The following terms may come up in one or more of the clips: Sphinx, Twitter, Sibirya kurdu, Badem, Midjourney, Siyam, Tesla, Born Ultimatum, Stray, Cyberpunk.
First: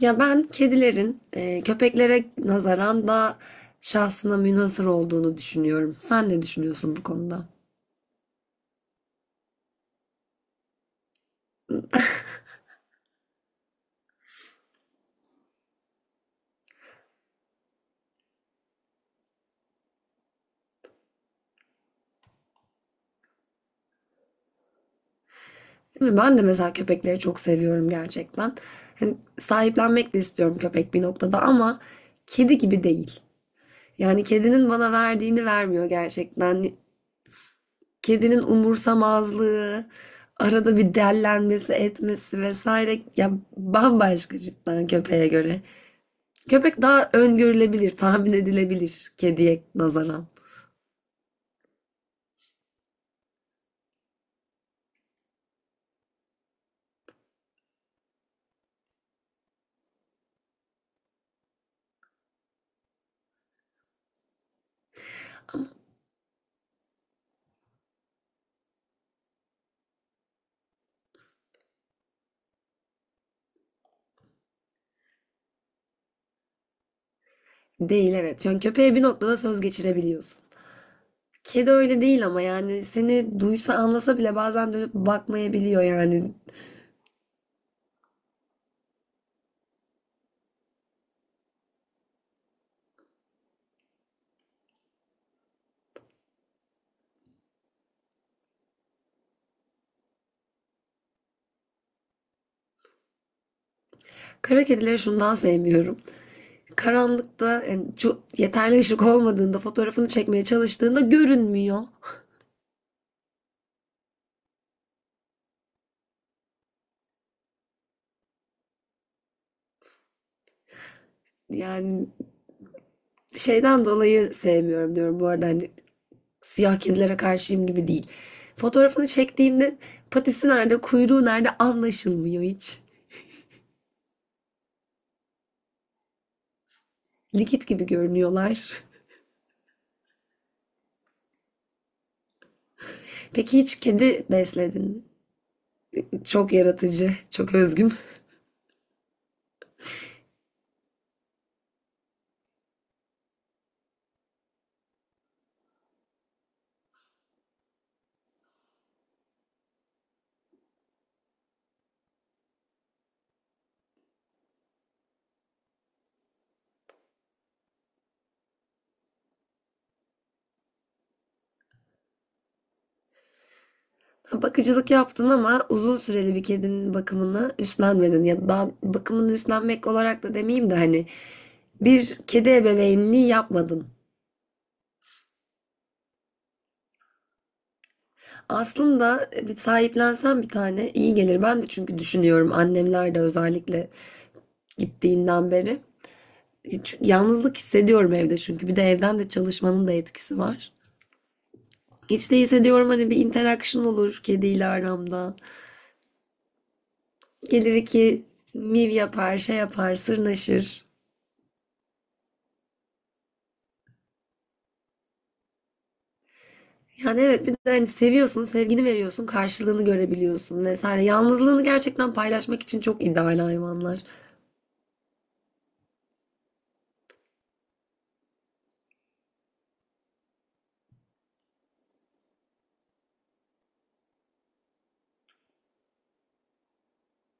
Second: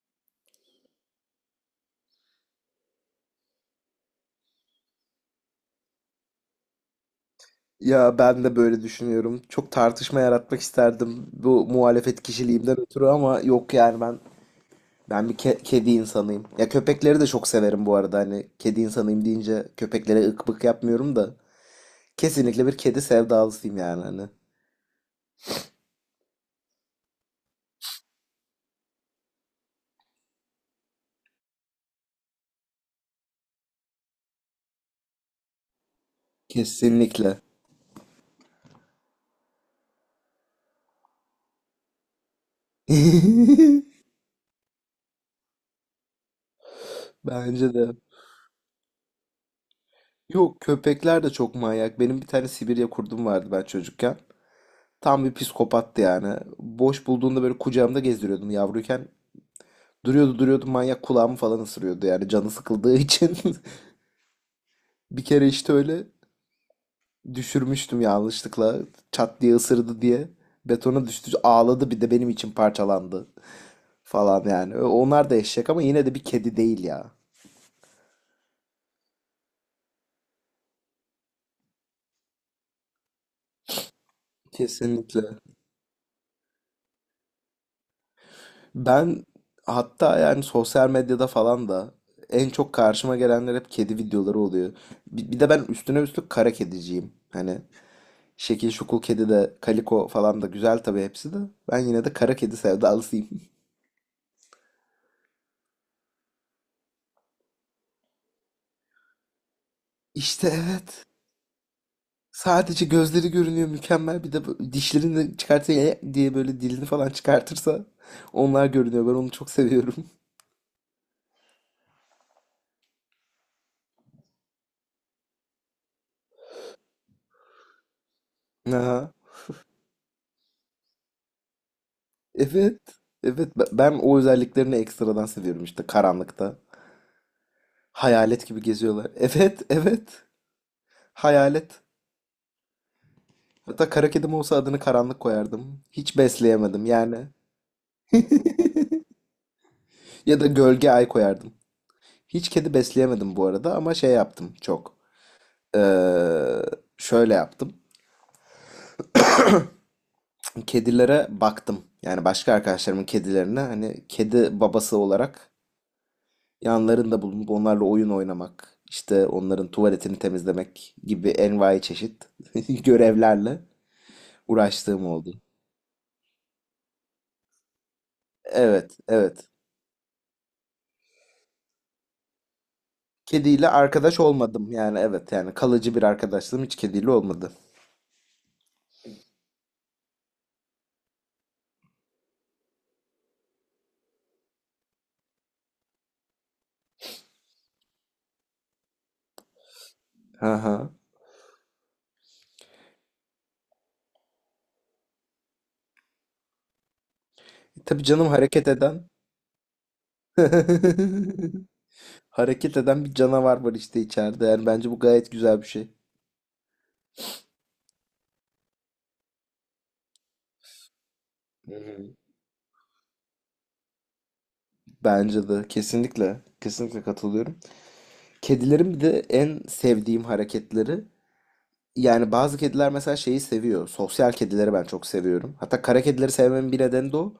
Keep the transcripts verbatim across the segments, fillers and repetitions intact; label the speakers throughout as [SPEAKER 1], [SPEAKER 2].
[SPEAKER 1] Ya ben kedilerin e, köpeklere nazaran daha şahsına münhasır olduğunu düşünüyorum. Sen ne düşünüyorsun bu konuda?
[SPEAKER 2] Ya ben de böyle düşünüyorum. Çok tartışma yaratmak isterdim bu muhalefet kişiliğimden ötürü ama yok yani ben ben bir ke- kedi insanıyım. Ya köpekleri de çok severim bu arada hani kedi insanıyım deyince köpeklere ık bık yapmıyorum da kesinlikle bir kedi sevdalısıyım yani hani.
[SPEAKER 1] Değil mi? Ben de mesela köpekleri çok seviyorum gerçekten. Hani sahiplenmek de istiyorum köpek bir noktada ama kedi gibi değil. Yani kedinin bana verdiğini vermiyor gerçekten.
[SPEAKER 2] Kesinlikle.
[SPEAKER 1] Kedinin umursamazlığı, arada bir dellenmesi, etmesi vesaire ya bambaşka cidden köpeğe göre. Köpek daha
[SPEAKER 2] Bence
[SPEAKER 1] öngörülebilir,
[SPEAKER 2] de.
[SPEAKER 1] tahmin edilebilir kediye nazaran.
[SPEAKER 2] Yok köpekler de çok manyak. Benim bir tane Sibirya kurdum vardı ben çocukken. Tam bir psikopattı yani. Boş bulduğunda böyle kucağımda gezdiriyordum yavruyken. Duruyordu duruyordu manyak kulağımı falan ısırıyordu yani canı sıkıldığı için. Bir kere işte öyle düşürmüştüm yanlışlıkla çat diye ısırdı diye. Betona düştü ağladı bir de benim için parçalandı falan yani. Ö- Onlar da eşek ama yine de bir kedi değil ya.
[SPEAKER 1] Değil, evet. Çünkü köpeğe bir noktada söz geçirebiliyorsun. Kedi öyle değil ama yani seni duysa anlasa bile bazen dönüp
[SPEAKER 2] Kesinlikle.
[SPEAKER 1] bakmayabiliyor yani.
[SPEAKER 2] Ben hatta yani sosyal medyada falan da en çok karşıma gelenler hep kedi videoları oluyor. Bi- Bir de ben üstüne üstlük kara kediciyim. Hani şekil şukul kedi de kaliko falan da güzel tabii hepsi de. Ben yine de kara kedi sevdalısıyım.
[SPEAKER 1] Kara kedileri şundan sevmiyorum. Karanlıkta yani şu yeterli ışık olmadığında fotoğrafını çekmeye
[SPEAKER 2] İşte
[SPEAKER 1] çalıştığında
[SPEAKER 2] evet.
[SPEAKER 1] görünmüyor.
[SPEAKER 2] Sadece gözleri görünüyor mükemmel. Bir de bu- dişlerini de çıkartsa "E" diye böyle dilini falan çıkartırsa onlar görünüyor. Ben onu çok seviyorum.
[SPEAKER 1] Yani şeyden dolayı sevmiyorum diyorum bu arada, hani siyah kedilere karşıyım gibi değil.
[SPEAKER 2] Aha.
[SPEAKER 1] Fotoğrafını çektiğimde patisi nerede, kuyruğu nerede anlaşılmıyor hiç.
[SPEAKER 2] Evet. Evet be- ben o özelliklerini ekstradan seviyorum işte karanlıkta.
[SPEAKER 1] Likit gibi
[SPEAKER 2] Hayalet gibi
[SPEAKER 1] görünüyorlar.
[SPEAKER 2] geziyorlar. Evet, evet. Hayalet.
[SPEAKER 1] Peki hiç
[SPEAKER 2] Hatta kara
[SPEAKER 1] kedi
[SPEAKER 2] kedim olsa adını
[SPEAKER 1] besledin mi?
[SPEAKER 2] karanlık koyardım. Hiç
[SPEAKER 1] Çok
[SPEAKER 2] besleyemedim
[SPEAKER 1] yaratıcı,
[SPEAKER 2] yani.
[SPEAKER 1] çok özgün.
[SPEAKER 2] Ya da gölge ay koyardım. Hiç kedi besleyemedim bu arada ama şey yaptım çok. Ee, Şöyle yaptım. Kedilere baktım. Yani başka arkadaşlarımın kedilerine hani kedi babası olarak yanlarında bulunup onlarla oyun oynamak, işte onların tuvaletini temizlemek gibi envai çeşit görevlerle
[SPEAKER 1] Bakıcılık
[SPEAKER 2] uğraştığım
[SPEAKER 1] yaptın
[SPEAKER 2] oldu.
[SPEAKER 1] ama uzun süreli bir kedinin bakımını üstlenmedin. Ya da
[SPEAKER 2] Evet,
[SPEAKER 1] bakımını
[SPEAKER 2] evet.
[SPEAKER 1] üstlenmek olarak da demeyeyim de hani bir kedi ebeveynliği
[SPEAKER 2] Kediyle
[SPEAKER 1] yapmadın.
[SPEAKER 2] arkadaş olmadım yani evet yani kalıcı bir arkadaşlığım hiç kediyle olmadı.
[SPEAKER 1] Aslında bir sahiplensen bir tane iyi gelir. Ben de çünkü düşünüyorum, annemler de özellikle gittiğinden beri. Çünkü yalnızlık hissediyorum evde, çünkü bir de evden de çalışmanın da etkisi var.
[SPEAKER 2] Aha.
[SPEAKER 1] Hiç değilse diyorum hani bir interaction olur kediyle aramda. Gelir
[SPEAKER 2] Tabii
[SPEAKER 1] iki
[SPEAKER 2] canım hareket
[SPEAKER 1] miv
[SPEAKER 2] eden.
[SPEAKER 1] yapar, şey yapar, sırnaşır.
[SPEAKER 2] Hareket eden bir canavar var işte içeride. Yani bence bu gayet güzel bir şey.
[SPEAKER 1] Yani evet, bir de hani seviyorsun, sevgini veriyorsun, karşılığını görebiliyorsun vesaire. Yalnızlığını
[SPEAKER 2] Hı
[SPEAKER 1] gerçekten
[SPEAKER 2] hı.
[SPEAKER 1] paylaşmak için çok ideal hayvanlar.
[SPEAKER 2] Bence de kesinlikle kesinlikle katılıyorum. Kedilerin bir de en sevdiğim hareketleri yani bazı kediler mesela şeyi seviyor. Sosyal kedileri ben çok seviyorum. Hatta kara kedileri sevmemin bir nedeni de o.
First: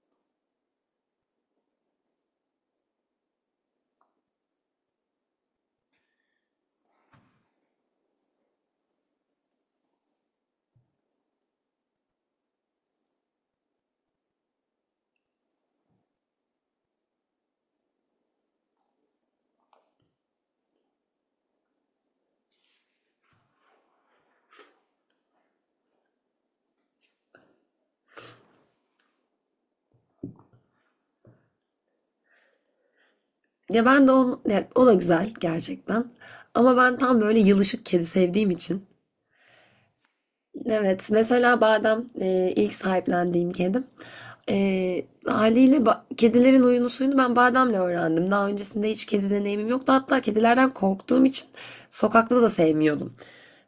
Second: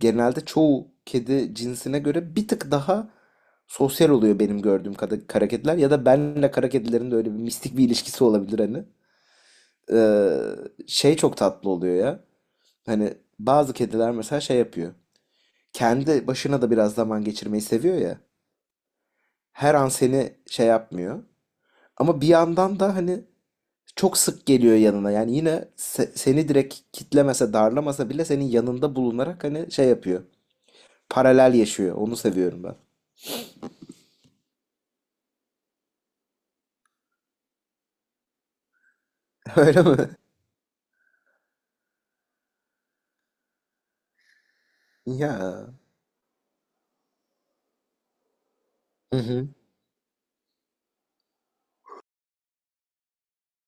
[SPEAKER 2] Genelde çoğu kedi cinsine göre bir tık daha sosyal oluyor benim gördüğüm kadar kara kediler ya da benle kara kedilerin de öyle bir mistik bir ilişkisi olabilir hani. Ee, Şey çok tatlı oluyor ya. Hani bazı kediler mesela şey yapıyor. Kendi başına da biraz zaman geçirmeyi seviyor ya. Her an seni şey yapmıyor. Ama bir yandan da hani çok sık geliyor yanına. Yani yine se- seni direkt kitlemese, darlamasa bile senin yanında bulunarak hani şey yapıyor. Paralel yaşıyor. Onu seviyorum ben.
[SPEAKER 1] Ya ben de on, ya o da güzel gerçekten. Ama ben tam böyle yılışık kedi sevdiğim için.
[SPEAKER 2] Öyle mi?
[SPEAKER 1] Evet, mesela Badem e, ilk sahiplendiğim kedim. E,
[SPEAKER 2] Ya.
[SPEAKER 1] Haliyle ba- kedilerin huyunu suyunu ben Badem'le öğrendim. Daha öncesinde hiç
[SPEAKER 2] Hı
[SPEAKER 1] kedi
[SPEAKER 2] hı.
[SPEAKER 1] deneyimim yoktu. Hatta kedilerden korktuğum için sokakta da sevmiyordum.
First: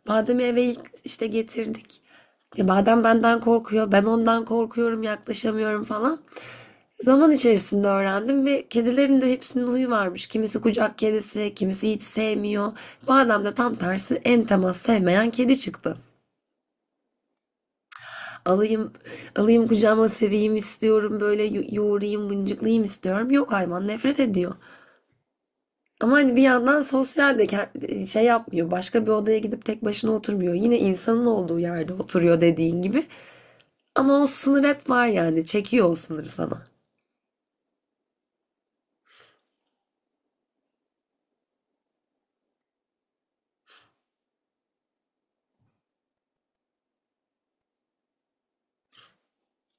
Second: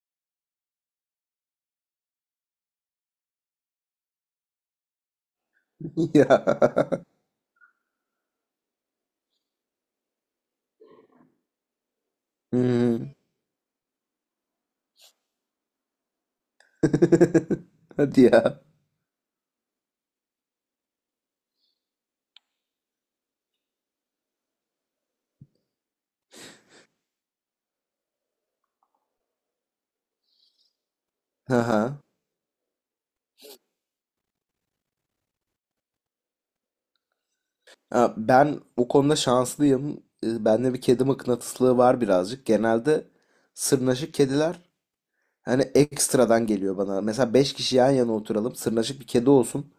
[SPEAKER 1] Badem'i eve ilk işte getirdik. Ya Badem benden korkuyor, ben ondan korkuyorum, yaklaşamıyorum falan.
[SPEAKER 2] Ya.
[SPEAKER 1] Zaman içerisinde öğrendim ve kedilerin de hepsinin huyu varmış. Kimisi kucak kedisi, kimisi hiç
[SPEAKER 2] Hı
[SPEAKER 1] sevmiyor.
[SPEAKER 2] hı.
[SPEAKER 1] Badem de tam tersi en temas sevmeyen kedi çıktı.
[SPEAKER 2] Hadi ya.
[SPEAKER 1] Alayım, alayım kucağıma seveyim istiyorum, böyle yo- yoğurayım mıncıklayayım istiyorum. Yok, hayvan nefret ediyor. Ama hani bir yandan sosyal de ke- şey yapmıyor. Başka bir odaya gidip tek başına oturmuyor. Yine insanın olduğu yerde
[SPEAKER 2] Aha.
[SPEAKER 1] oturuyor, dediğin gibi. Ama o sınır hep var yani. Çekiyor o sınırı sana.
[SPEAKER 2] Ha, ben bu konuda şanslıyım. E, Bende bir kedi mıknatıslığı var birazcık. Genelde sırnaşık kediler hani ekstradan geliyor bana. Mesela beş kişi yan yana oturalım. Sırnaşık bir kedi olsun.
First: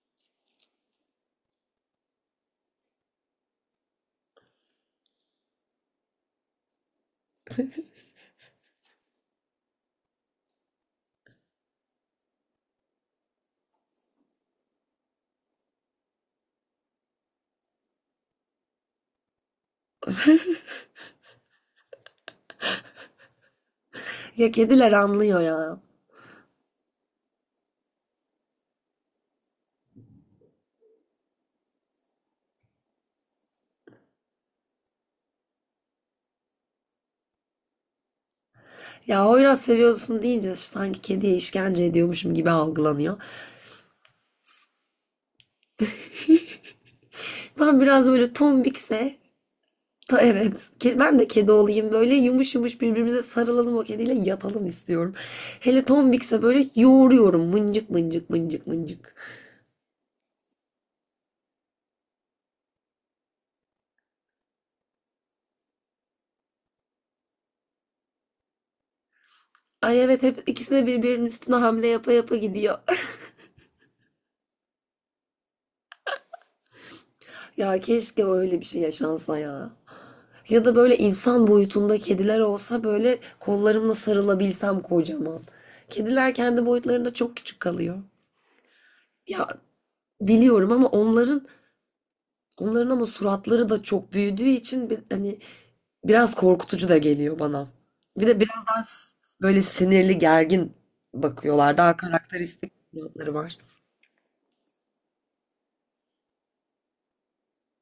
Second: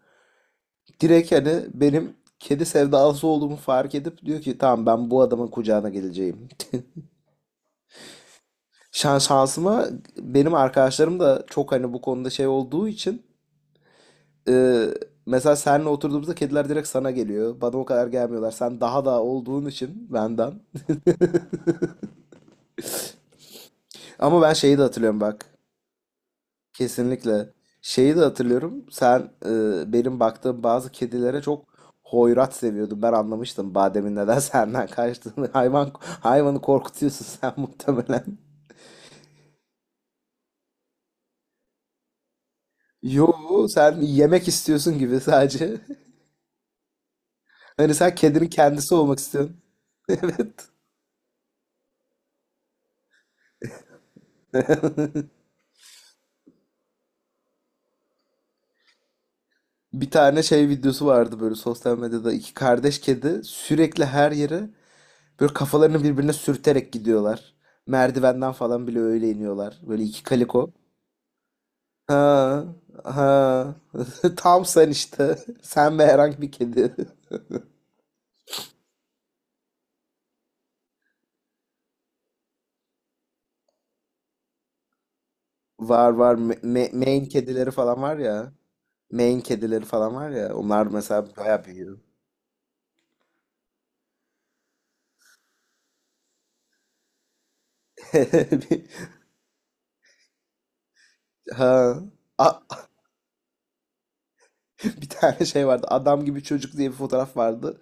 [SPEAKER 2] Direkt hani benim kedi sevdalısı olduğumu fark edip diyor ki tamam ben bu adamın kucağına geleceğim. Şan şansıma benim arkadaşlarım da çok hani bu konuda şey olduğu için e, mesela seninle oturduğumuzda kediler direkt sana geliyor. Bana o kadar gelmiyorlar. Sen daha da olduğun için benden. Ama
[SPEAKER 1] Ya
[SPEAKER 2] ben şeyi de
[SPEAKER 1] kediler
[SPEAKER 2] hatırlıyorum
[SPEAKER 1] anlıyor
[SPEAKER 2] bak.
[SPEAKER 1] ya.
[SPEAKER 2] Kesinlikle. Şeyi de hatırlıyorum. Sen e, benim baktığım bazı kedilere çok hoyrat seviyordun. Ben anlamıştım bademin neden senden kaçtığını. Hayvan hayvanı korkutuyorsun sen muhtemelen.
[SPEAKER 1] Ya oyraz seviyorsun deyince sanki kediye işkence ediyormuşum gibi algılanıyor.
[SPEAKER 2] Yo, sen yemek istiyorsun gibi sadece.
[SPEAKER 1] Ben
[SPEAKER 2] Hani
[SPEAKER 1] biraz
[SPEAKER 2] sen
[SPEAKER 1] böyle
[SPEAKER 2] kedinin kendisi
[SPEAKER 1] tombikse.
[SPEAKER 2] olmak istiyorsun.
[SPEAKER 1] Ta- Evet.
[SPEAKER 2] Evet.
[SPEAKER 1] Ke- Ben de kedi olayım, böyle yumuş yumuş birbirimize sarılalım, o kediyle yatalım istiyorum. Hele tombikse böyle yoğuruyorum, mıncık mıncık mıncık mıncık.
[SPEAKER 2] Bir tane şey videosu vardı böyle sosyal medyada iki kardeş kedi sürekli her yere böyle kafalarını birbirine sürterek gidiyorlar. Merdivenden falan bile öyle iniyorlar. Böyle
[SPEAKER 1] Ay
[SPEAKER 2] iki
[SPEAKER 1] evet, hep
[SPEAKER 2] kaliko.
[SPEAKER 1] ikisine birbirinin üstüne hamle yapa yapa
[SPEAKER 2] Ha,
[SPEAKER 1] gidiyor.
[SPEAKER 2] ha. Tam sen işte. Sen ve herhangi bir kedi.
[SPEAKER 1] Ya keşke öyle bir şey yaşansa ya. Ya da böyle insan boyutunda kediler olsa, böyle kollarımla sarılabilsem kocaman.
[SPEAKER 2] Var,
[SPEAKER 1] Kediler
[SPEAKER 2] var. Me-
[SPEAKER 1] kendi
[SPEAKER 2] me-
[SPEAKER 1] boyutlarında
[SPEAKER 2] Maine
[SPEAKER 1] çok küçük
[SPEAKER 2] kedileri
[SPEAKER 1] kalıyor.
[SPEAKER 2] falan var ya. Maine
[SPEAKER 1] Ya
[SPEAKER 2] kedileri falan var ya.
[SPEAKER 1] biliyorum,
[SPEAKER 2] Onlar
[SPEAKER 1] ama
[SPEAKER 2] mesela
[SPEAKER 1] onların
[SPEAKER 2] bayağı büyüyor.
[SPEAKER 1] onların ama suratları da çok büyüdüğü için bir, hani biraz korkutucu da geliyor bana. Bir de biraz
[SPEAKER 2] Bir-
[SPEAKER 1] daha böyle sinirli, gergin bakıyorlar. Daha
[SPEAKER 2] Ha. A-
[SPEAKER 1] karakteristik yanları var.
[SPEAKER 2] bir tane şey vardı. Adam gibi çocuk diye bir fotoğraf vardı.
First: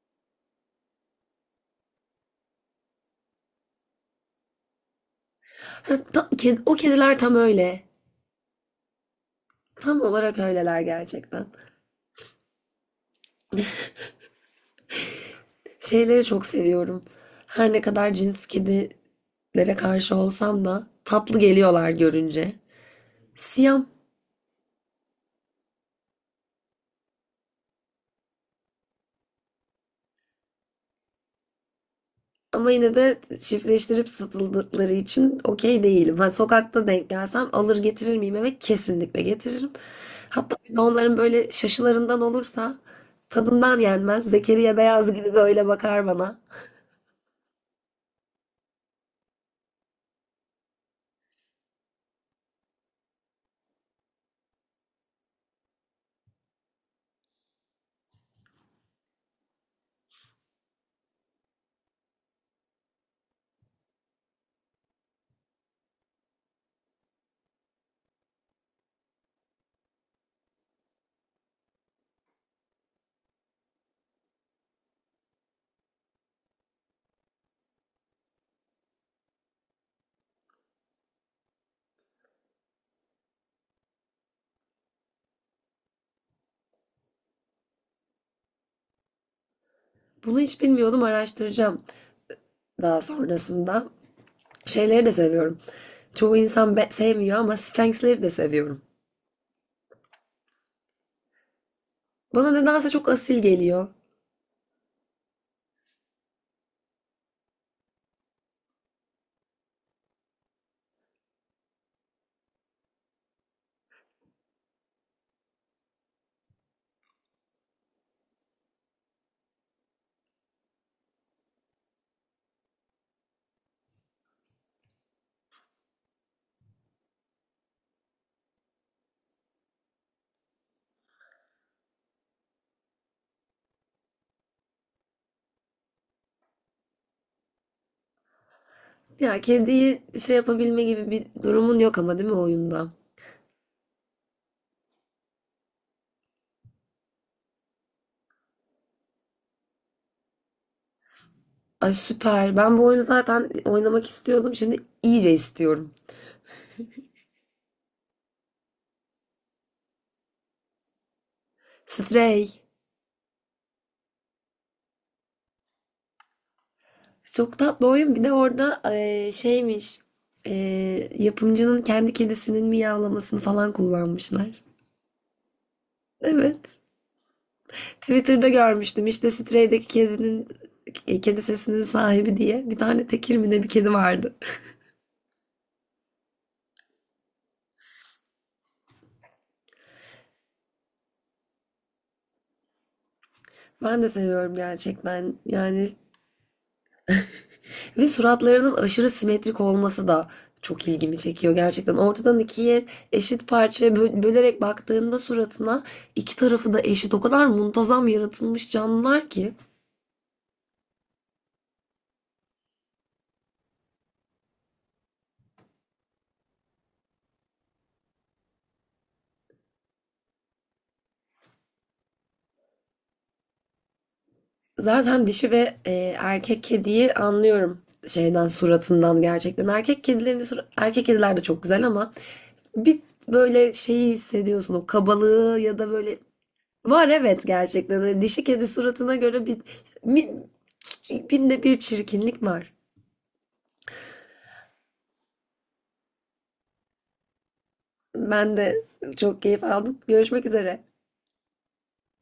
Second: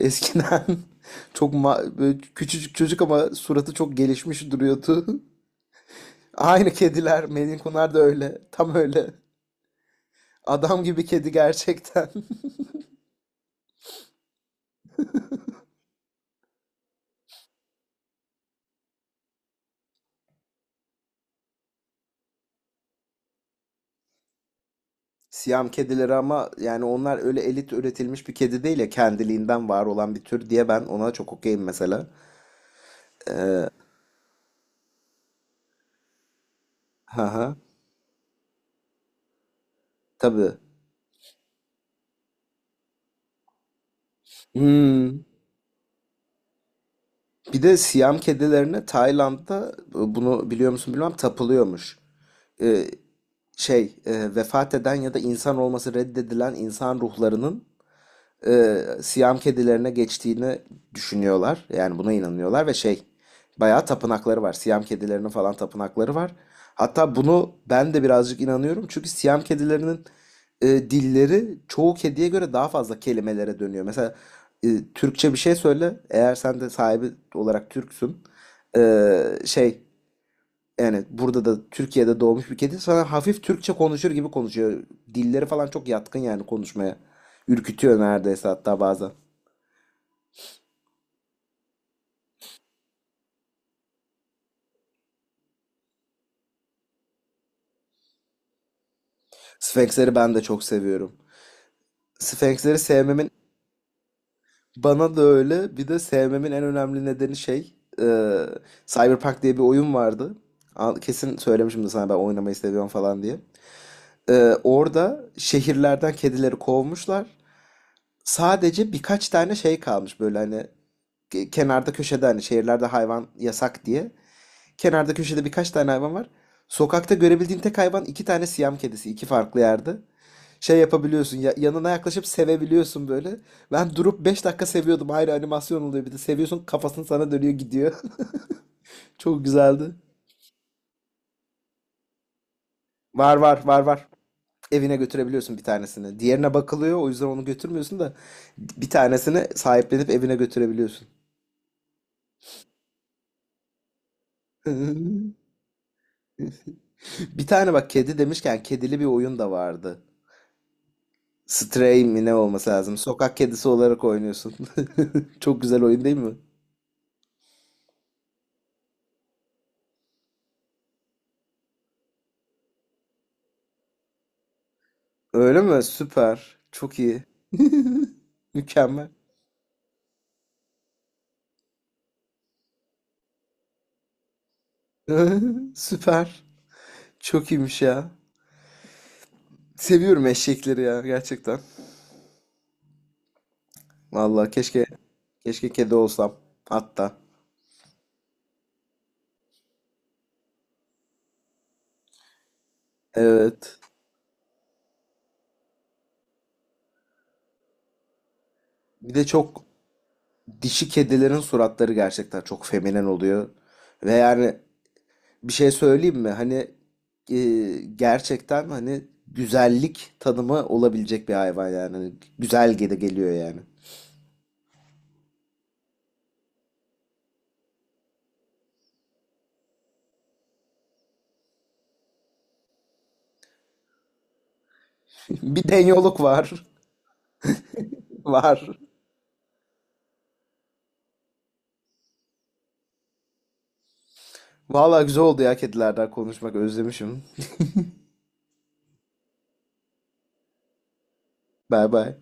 [SPEAKER 2] Eskiden çok ma- böyle küçücük çocuk ama suratı çok gelişmiş duruyordu.
[SPEAKER 1] Ha, ta- ked-
[SPEAKER 2] Aynı
[SPEAKER 1] o kediler
[SPEAKER 2] kediler.
[SPEAKER 1] tam
[SPEAKER 2] Melin
[SPEAKER 1] öyle.
[SPEAKER 2] Kunar da öyle. Tam öyle.
[SPEAKER 1] Tam olarak öyleler
[SPEAKER 2] Adam gibi kedi
[SPEAKER 1] gerçekten.
[SPEAKER 2] gerçekten.
[SPEAKER 1] Şeyleri çok seviyorum. Her ne kadar cins kedilere karşı olsam da tatlı geliyorlar görünce. Siyam.
[SPEAKER 2] Siyam kedileri ama yani onlar öyle elit üretilmiş bir kedi değil ya kendiliğinden var olan bir tür diye ben ona çok okeyim mesela.
[SPEAKER 1] Ama yine de
[SPEAKER 2] Ee,
[SPEAKER 1] çiftleştirip satıldıkları için okey değilim. Ha, sokakta denk gelsem
[SPEAKER 2] haha.
[SPEAKER 1] alır getirir miyim eve? Kesinlikle getiririm. Hatta
[SPEAKER 2] Tabii.
[SPEAKER 1] bir de onların böyle şaşılarından olursa tadından yenmez. Zekeriya Beyaz
[SPEAKER 2] Hmm.
[SPEAKER 1] gibi böyle bakar bana.
[SPEAKER 2] Bir de Siyam kedilerine Tayland'da bunu biliyor musun bilmem tapılıyormuş. Ee, şey e, vefat eden ya da insan olması reddedilen insan ruhlarının e, Siyam kedilerine geçtiğini düşünüyorlar. Yani buna inanıyorlar ve şey bayağı tapınakları var. Siyam kedilerinin falan tapınakları var. Hatta bunu ben de birazcık inanıyorum. Çünkü Siyam kedilerinin e, dilleri çoğu kediye göre daha fazla kelimelere dönüyor. Mesela e, Türkçe bir şey söyle. Eğer sen de sahibi olarak Türksün. e, şey Evet, burada da Türkiye'de doğmuş bir kedi. Sana hafif Türkçe konuşur gibi konuşuyor. Dilleri falan çok yatkın yani konuşmaya. Ürkütüyor neredeyse hatta bazen.
[SPEAKER 1] Bunu hiç bilmiyordum, araştıracağım daha sonrasında. Şeyleri de seviyorum. Çoğu insan be- sevmiyor, ama Sphinx'leri de seviyorum.
[SPEAKER 2] Sfenksleri ben de çok seviyorum.
[SPEAKER 1] Bana
[SPEAKER 2] Sfenksleri
[SPEAKER 1] nedense çok
[SPEAKER 2] sevmemin
[SPEAKER 1] asil geliyor.
[SPEAKER 2] bana da öyle. Bir de sevmemin en önemli nedeni şey, e, Cyberpunk diye bir oyun vardı. Al- Kesin söylemişim de sana ben oynamayı seviyorum falan diye. E, orada şehirlerden kedileri kovmuşlar. Sadece birkaç tane şey kalmış böyle hani ke- kenarda köşede hani şehirlerde hayvan yasak diye. Kenarda köşede birkaç tane hayvan var. Sokakta görebildiğin tek hayvan iki tane Siyam kedisi iki farklı yerde. Şey yapabiliyorsun ya, yanına yaklaşıp sevebiliyorsun böyle. Ben durup beş dakika seviyordum. Ayrı animasyon oluyor bir de. Seviyorsun kafasını sana dönüyor gidiyor.
[SPEAKER 1] Ya
[SPEAKER 2] Çok güzeldi.
[SPEAKER 1] kediyi şey yapabilme gibi bir durumun yok ama, değil mi, oyunda?
[SPEAKER 2] Var var var var. Evine götürebiliyorsun bir tanesini. Diğerine bakılıyor o yüzden onu götürmüyorsun da bir tanesini sahiplenip evine götürebiliyorsun.
[SPEAKER 1] Ay süper. Ben bu oyunu zaten oynamak istiyordum. Şimdi iyice istiyorum.
[SPEAKER 2] Bir tane bak kedi demişken kedili bir oyun da vardı. Stray mi ne
[SPEAKER 1] Stray.
[SPEAKER 2] olması lazım? Sokak kedisi olarak oynuyorsun. Çok güzel oyun değil mi?
[SPEAKER 1] Çok tatlı oyun. Bir de orada eee, şeymiş. Eee, yapımcının kendi kedisinin miyavlamasını falan kullanmışlar.
[SPEAKER 2] Öyle mi? Süper.
[SPEAKER 1] Evet.
[SPEAKER 2] Çok iyi.
[SPEAKER 1] Twitter'da görmüştüm.
[SPEAKER 2] Mükemmel.
[SPEAKER 1] İşte Stray'deki kedinin e, kedi sesinin sahibi diye bir tane tekir mi ne bir kedi vardı.
[SPEAKER 2] Süper. Çok iyiymiş ya. Seviyorum eşekleri ya gerçekten.
[SPEAKER 1] Ben de
[SPEAKER 2] Vallahi
[SPEAKER 1] seviyorum
[SPEAKER 2] keşke
[SPEAKER 1] gerçekten.
[SPEAKER 2] keşke
[SPEAKER 1] Yani,
[SPEAKER 2] kedi olsam hatta.
[SPEAKER 1] ve suratlarının aşırı simetrik olması da çok ilgimi çekiyor gerçekten. Ortadan ikiye eşit
[SPEAKER 2] Evet.
[SPEAKER 1] parçaya bö- bölerek baktığında suratına, iki tarafı da eşit. O kadar muntazam yaratılmış
[SPEAKER 2] Bir de
[SPEAKER 1] canlılar ki.
[SPEAKER 2] çok dişi kedilerin suratları gerçekten çok feminen oluyor. Ve yani bir şey söyleyeyim mi? Hani e, gerçekten hani güzellik tanımı olabilecek bir hayvan yani. Hani güzel gele geliyor yani.
[SPEAKER 1] Zaten dişi ve e, erkek kediyi anlıyorum şeyden, suratından gerçekten. Erkek kedilerin sura- erkek kediler de çok güzel ama bir böyle şeyi hissediyorsun, o kabalığı
[SPEAKER 2] Bir
[SPEAKER 1] ya da böyle.
[SPEAKER 2] denyoluk var.
[SPEAKER 1] Var, evet, gerçekten. Hani dişi kedi
[SPEAKER 2] Var.
[SPEAKER 1] suratına göre bir, bir binde bir çirkinlik var.
[SPEAKER 2] Vallahi güzel oldu ya kedilerden konuşmak özlemişim.
[SPEAKER 1] Ben de çok keyif aldım. Görüşmek üzere.
[SPEAKER 2] Bay bay.